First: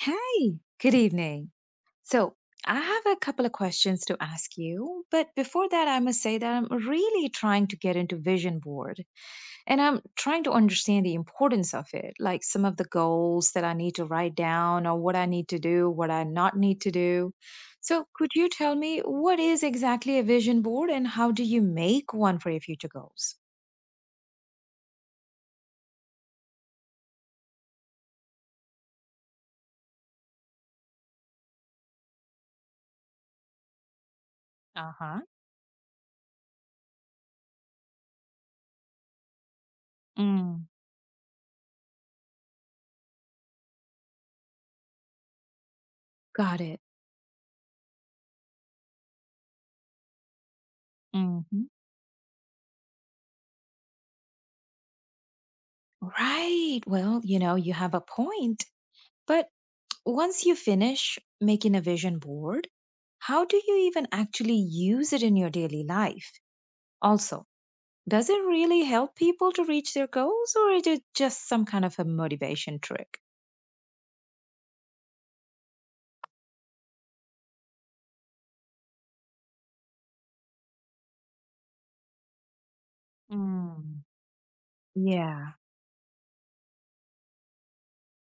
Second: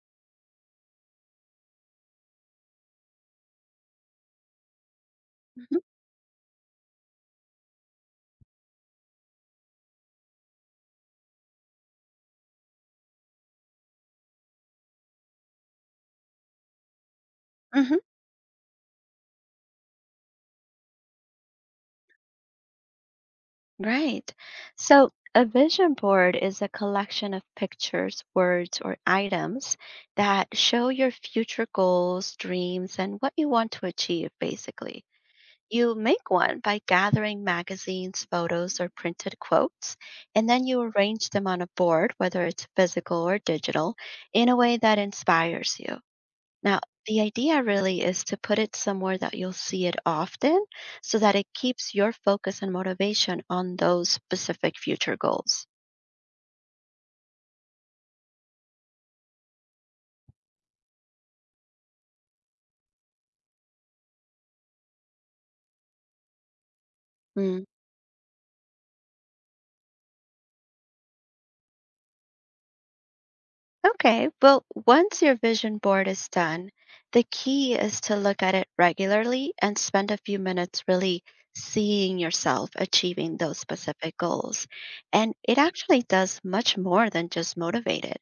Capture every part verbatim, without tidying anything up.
Hi, good evening. So, I have a couple of questions to ask you, but before that, I must say that I'm really trying to get into vision board and I'm trying to understand the importance of it, like some of the goals that I need to write down or what I need to do, what I not need to do. hmm So, could you tell me what is exactly a vision board and how do you make one for your future goals? Right. So a vision board is a collection of pictures, words, or items that show your future goals, dreams, and what you want to achieve, basically. Uh-huh. You make one by gathering magazines, photos, or printed quotes, and Mm, then you arrange them on a board, whether it's physical or digital, in a way that inspires you. got it. Now, the idea really is to put it somewhere that you'll see it often so that it Hmm. keeps your focus and motivation on those specific future goals. Right. Well, you know, you have a point. But Once you finish making a vision board, how do you even actually use it in your daily life? Also, Mm, does it really help people to reach their goals or is it just some kind of a motivation trick? Okay, well, once your vision board is done, the key is to look at it regularly and spend a few minutes really seeing yourself achieving those Mm. specific goals. And Yeah. it actually does much more than just motivate it.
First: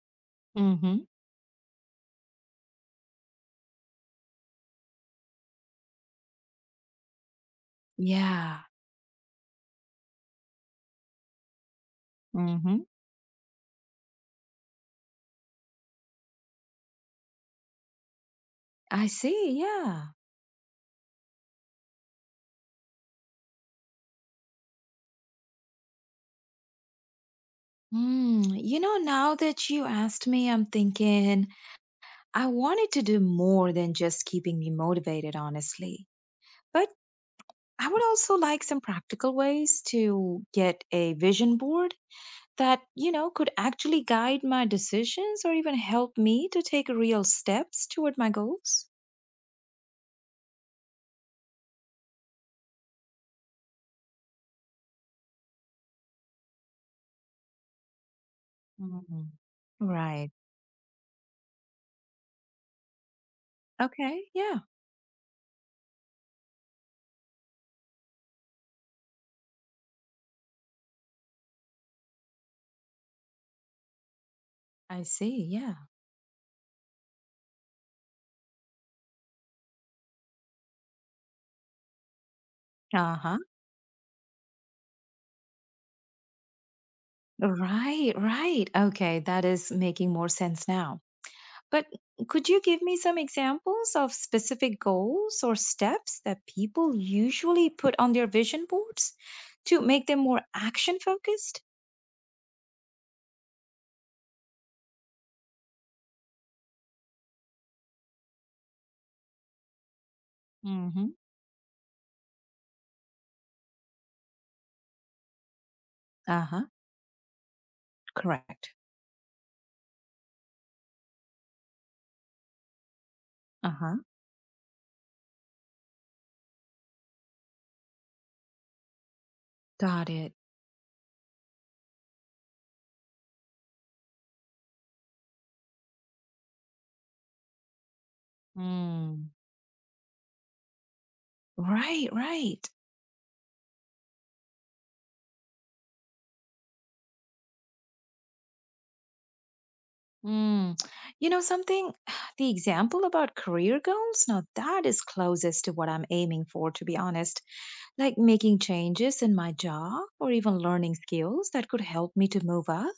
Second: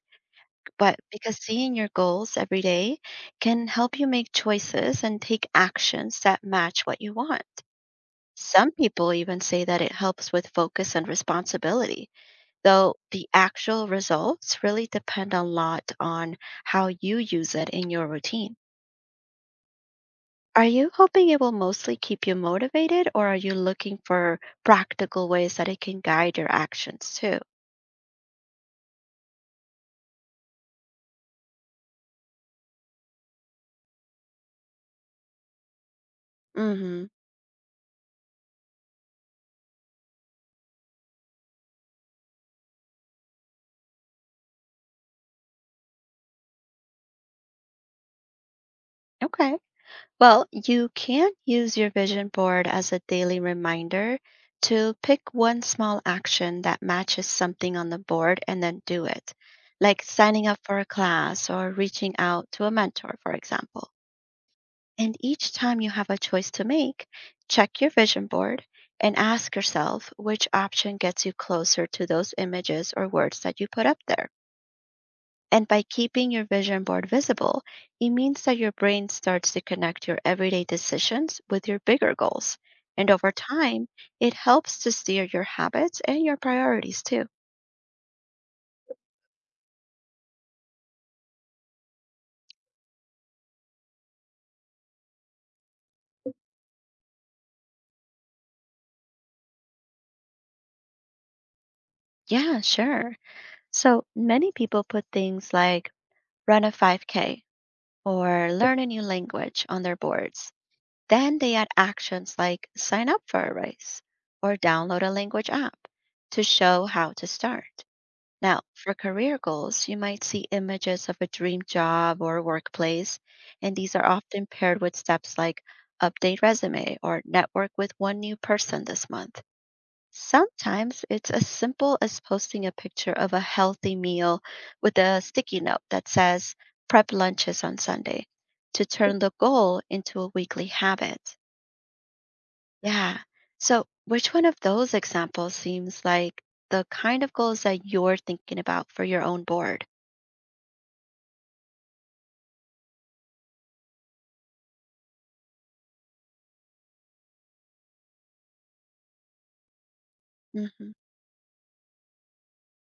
But Mm-hmm. because seeing your goals every day can help you make choices and take actions that match what you want. Yeah. Some people even say that it helps with focus and responsibility, Mm-hmm. though the actual results really depend a lot on how you use it in your routine. I see. Yeah. Are you hoping it will mostly keep you motivated, or are you looking for practical ways that it can guide your actions too? Mm. You know, now that you asked me, I'm thinking I wanted to do more than just keeping me motivated, honestly. But Mm-hmm. I would also like some practical ways to get a vision board that, you know, could actually guide my decisions or even help me to take real steps toward my goals. Okay. Well, you can use your vision board as a daily reminder to pick one small action that matches something on the board and then do it, Mm. like Right. signing up for a class or reaching out to a mentor, for example. Okay. Yeah. And each time you have a choice to make, check your vision board and ask yourself which option gets you closer to those images or words that you put up there. I see. And Yeah. by keeping your vision board visible, it means that your brain starts to connect your everyday decisions with your bigger goals. And Uh over huh. time, it helps to steer your habits and your priorities too. Right. Right. Okay. That is making more sense now. But could you give me some examples of specific goals or steps that people usually put on their vision boards to make them more action focused? Yeah, sure. So many people put things like run a five K or learn a new language on their boards. Mm-hmm. Then they add actions like sign up for a race or download a language app to Uh-huh. show how to start. Now, Correct. for career goals, you might see images of a dream job or workplace, and these Uh-huh. are often paired with steps like update resume or network with one new person this month. Got it. Sometimes it's as simple as posting a picture of a healthy meal with a sticky note that says prep lunches on Sunday to turn Mm. the goal into a weekly habit. Right, right. Yeah. So, which one of those examples seems like the kind of goals that you're thinking about for your own board? Mm. You know something? The example about career goals, now that is closest to what I'm aiming for, to be honest. Like making changes in my job or even Mhm. learning skills that could help me to move up.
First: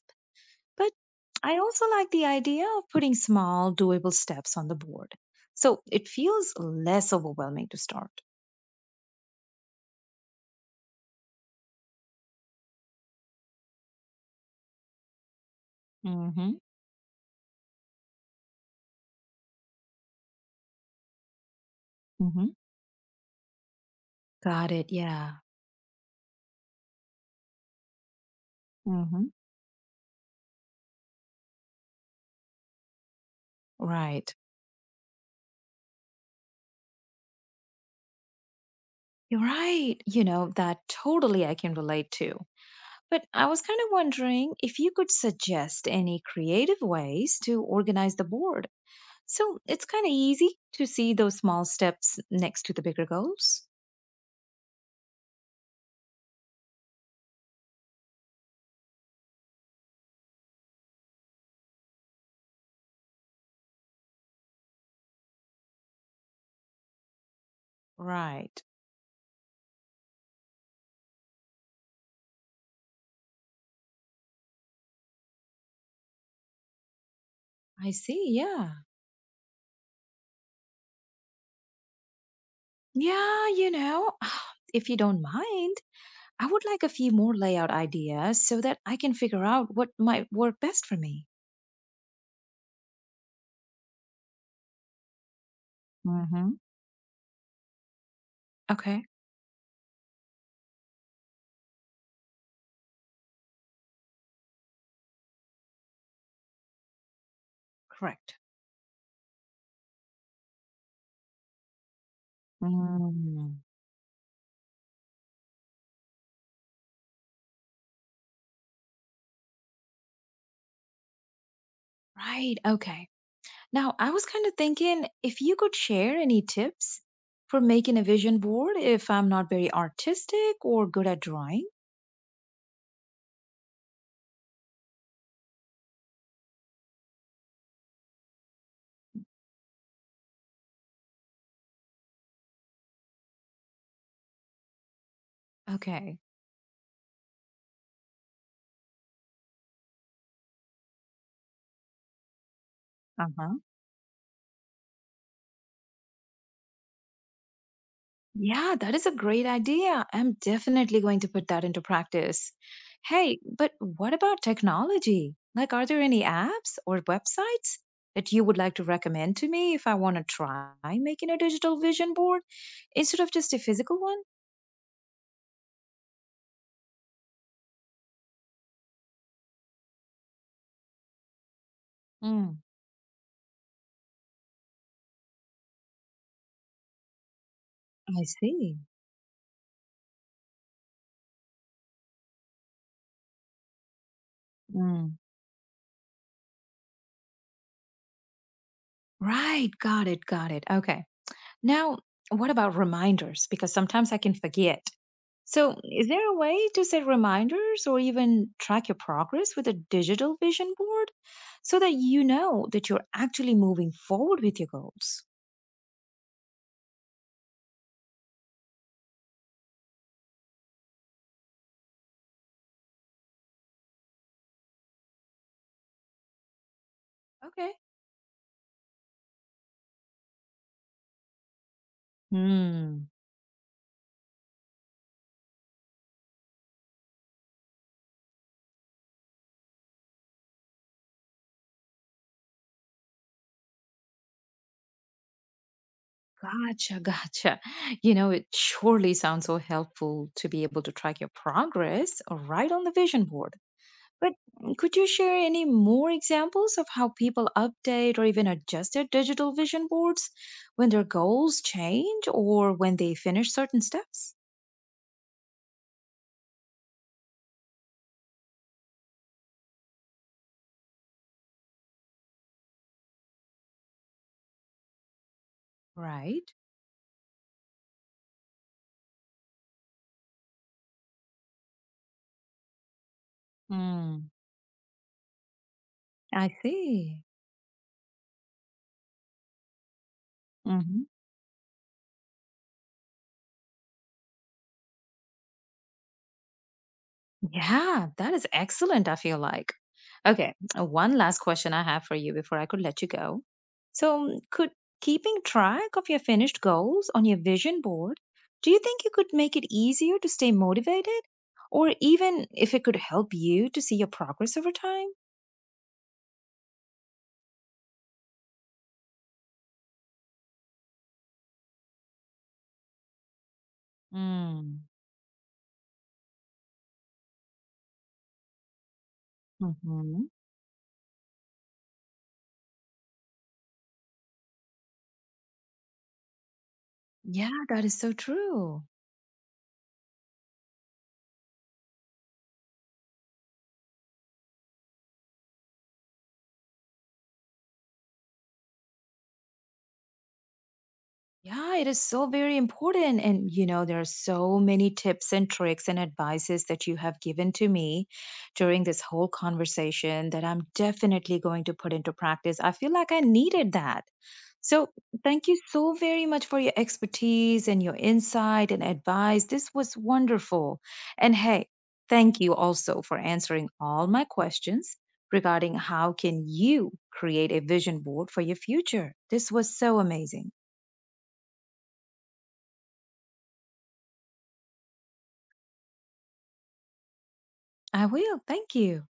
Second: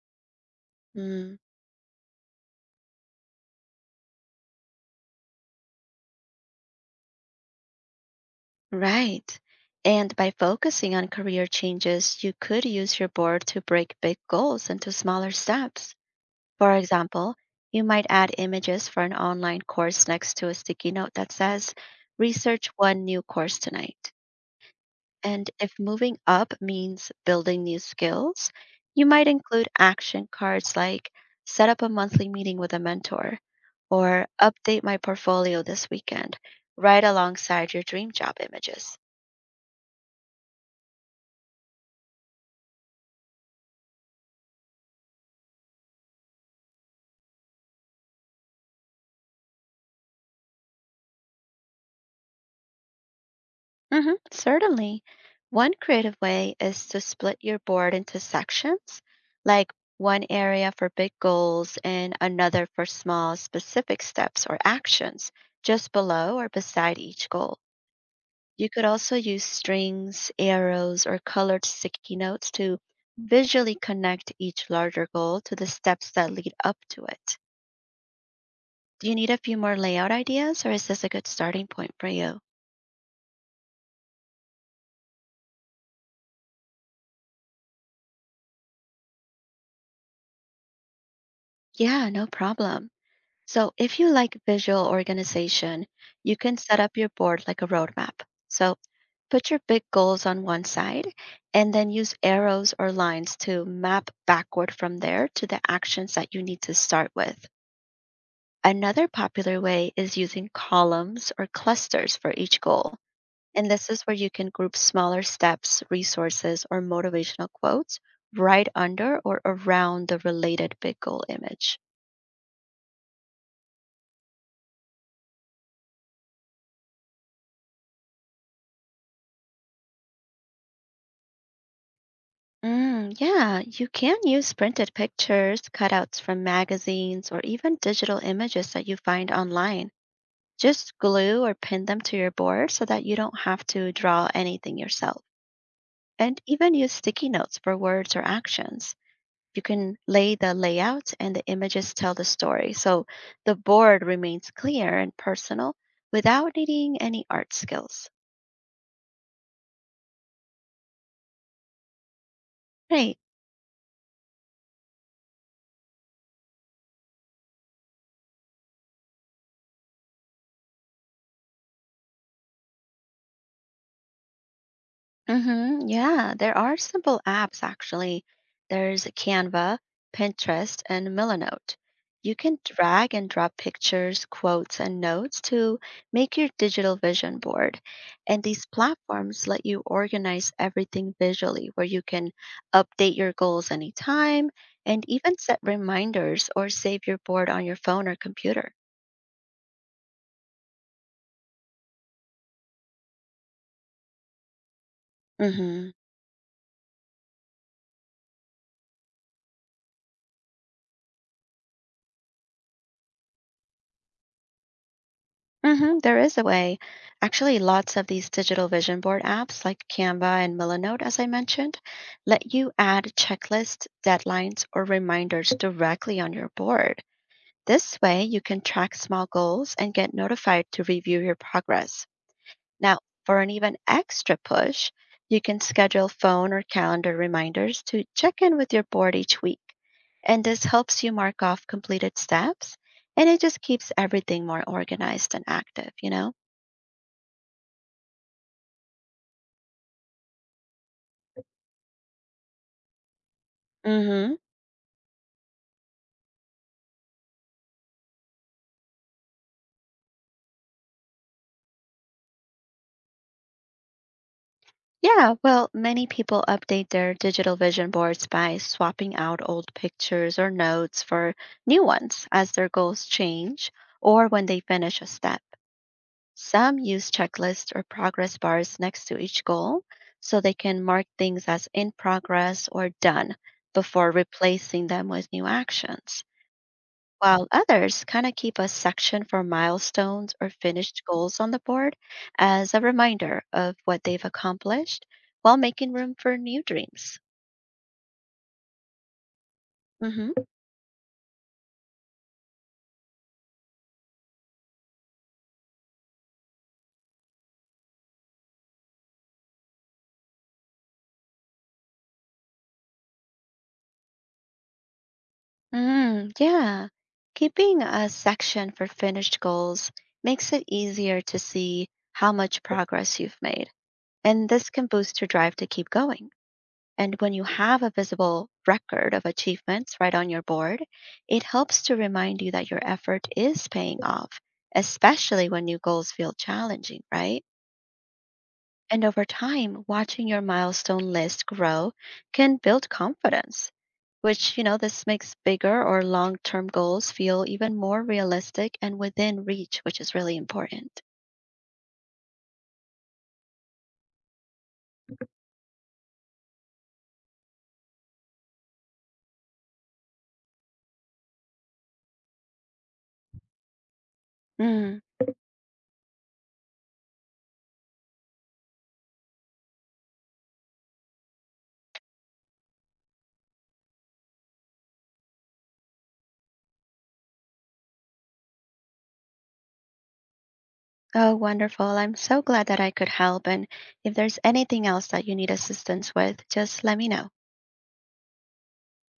But Mm, I also like the idea of putting small, doable steps on the board, so it feels less overwhelming to start. Right. And by focusing on career changes, you could use your board to break big goals into smaller steps. Mm-hmm. For example, you might add images for an online course next to a sticky note that says, Mm-hmm. research one new course tonight. Got it. Yeah. And if moving up means building new skills, you Mm-hmm. might include action cards like set up a monthly meeting with a mentor or Right. update my portfolio this weekend right alongside your dream job images. You're right. You know, that totally I can relate to. But I was kind of wondering if you could suggest any creative ways to organize the board, so it's kind of easy to see those small steps next to the bigger goals. Hmm certainly. One creative way is to split your board into sections, like one area for big goals and another for small, specific steps or actions just below or beside each goal. Right. You could also use strings, arrows, or colored sticky notes to visually connect each larger goal to the steps that lead up to it. I see. Yeah. Do you need a few more layout ideas, or is this a good starting point for you? Yeah. You know, if you don't mind, I would like a few more layout ideas so that I can figure out what might work best for me. Yeah, no problem. So, if you like visual organization, you Mm-hmm. can set up your board like a roadmap. So, Okay. put your big goals on one side and then use arrows or lines to map backward from there to the actions that you need to start with. Correct. Another popular way is using columns or clusters for each goal. Mm. And this is where you can group smaller steps, resources, or motivational quotes right under or around the related big goal image. Right. Okay. Now, I was kind of thinking if you could share any tips for making a vision board if I'm not very artistic or good at drawing. Mm, yeah, you can use printed pictures, cutouts from magazines, or even digital images that you find online. Just glue or pin them to your board so that you don't have to draw anything yourself. Okay. And even use sticky notes for words or actions. You can lay the layout and the images tell the story. So the Uh-huh. board remains clear and personal without needing any art skills. Yeah, that is a great idea. I'm definitely going to put that into practice. Right. Hey, but what about technology? Like, are there any apps or websites that you would like to recommend to me if I want to try making a digital vision board instead of just a physical one? Mm-hmm. Yeah, there are simple apps actually. There's Canva, Pinterest, and Millenote. You Mm. can drag and drop pictures, quotes, and notes to make your digital vision board. I And these see. platforms let you organize everything visually, where you can update your goals anytime and Mm. even set reminders or save your board on your phone or computer. Right, got it, got it. Okay. Now, what about reminders? Because sometimes I can forget. So, Mm-hmm. is there a way to set reminders or even track your progress with a digital vision board so that you know that you're actually moving forward with your goals? Hmm there is a way. Actually, lots of these digital vision board apps like Canva and Millenote, as I mentioned, let you add checklists, deadlines, or reminders directly on your board. Okay. This way, you can track small goals and get notified to review your progress. Now, Hmm. for an even extra push, you can schedule phone or calendar reminders to check in with your board each week. And this helps you mark off completed steps, and it just keeps everything more organized and active, you know? Gotcha, gotcha. You know, it surely sounds so helpful to be able to track your progress right on the vision board. But Mm-hmm. could you share any more examples of how people update or even adjust their digital vision boards when their goals change or when they finish certain steps? Yeah, well, many people update their digital vision boards by swapping out old pictures or notes for new ones as their goals change or when they finish a step. Right. Some use checklists or progress bars next to each goal so they can mark things as in progress or done before Mm. replacing them with new actions. I see. While others kind of keep a section for milestones or finished Mm-hmm. goals on the board as a reminder of what they've accomplished while making room for new dreams. Yeah, that is excellent, I feel like. Hmm. Okay, uh, one last question I have for you before I could let you go. So, could keeping track of your finished goals on your vision board, do you think you could make it easier to stay motivated? Or even if it could help you to see your progress over time? Mm, yeah. Keeping a section for finished goals makes it easier to see how much progress you've made, and this Mm. can boost your drive to keep going. And when you have a visible record of achievements right Hmm. on your board, it helps to remind you that your effort is paying off, especially when new goals feel challenging, right? Yeah, that is so true. And over time, watching your milestone list grow can build confidence, which, you know, this makes bigger or long term goals feel even more realistic and within reach, which is really important. Yeah, it is so very important. And, you know, there are so many tips and tricks and advices that you have given to me during this whole conversation that I'm definitely going to put into practice. I feel like I needed that. So, Mm. thank you so very much for your expertise and your insight and advice. This was wonderful. And hey, thank you also for answering all my questions regarding how can you create a vision board for your future. This was so amazing. Oh, wonderful. I'm so glad that I could help. And if there's anything else that you need assistance with, just let me know. I will. Thank you.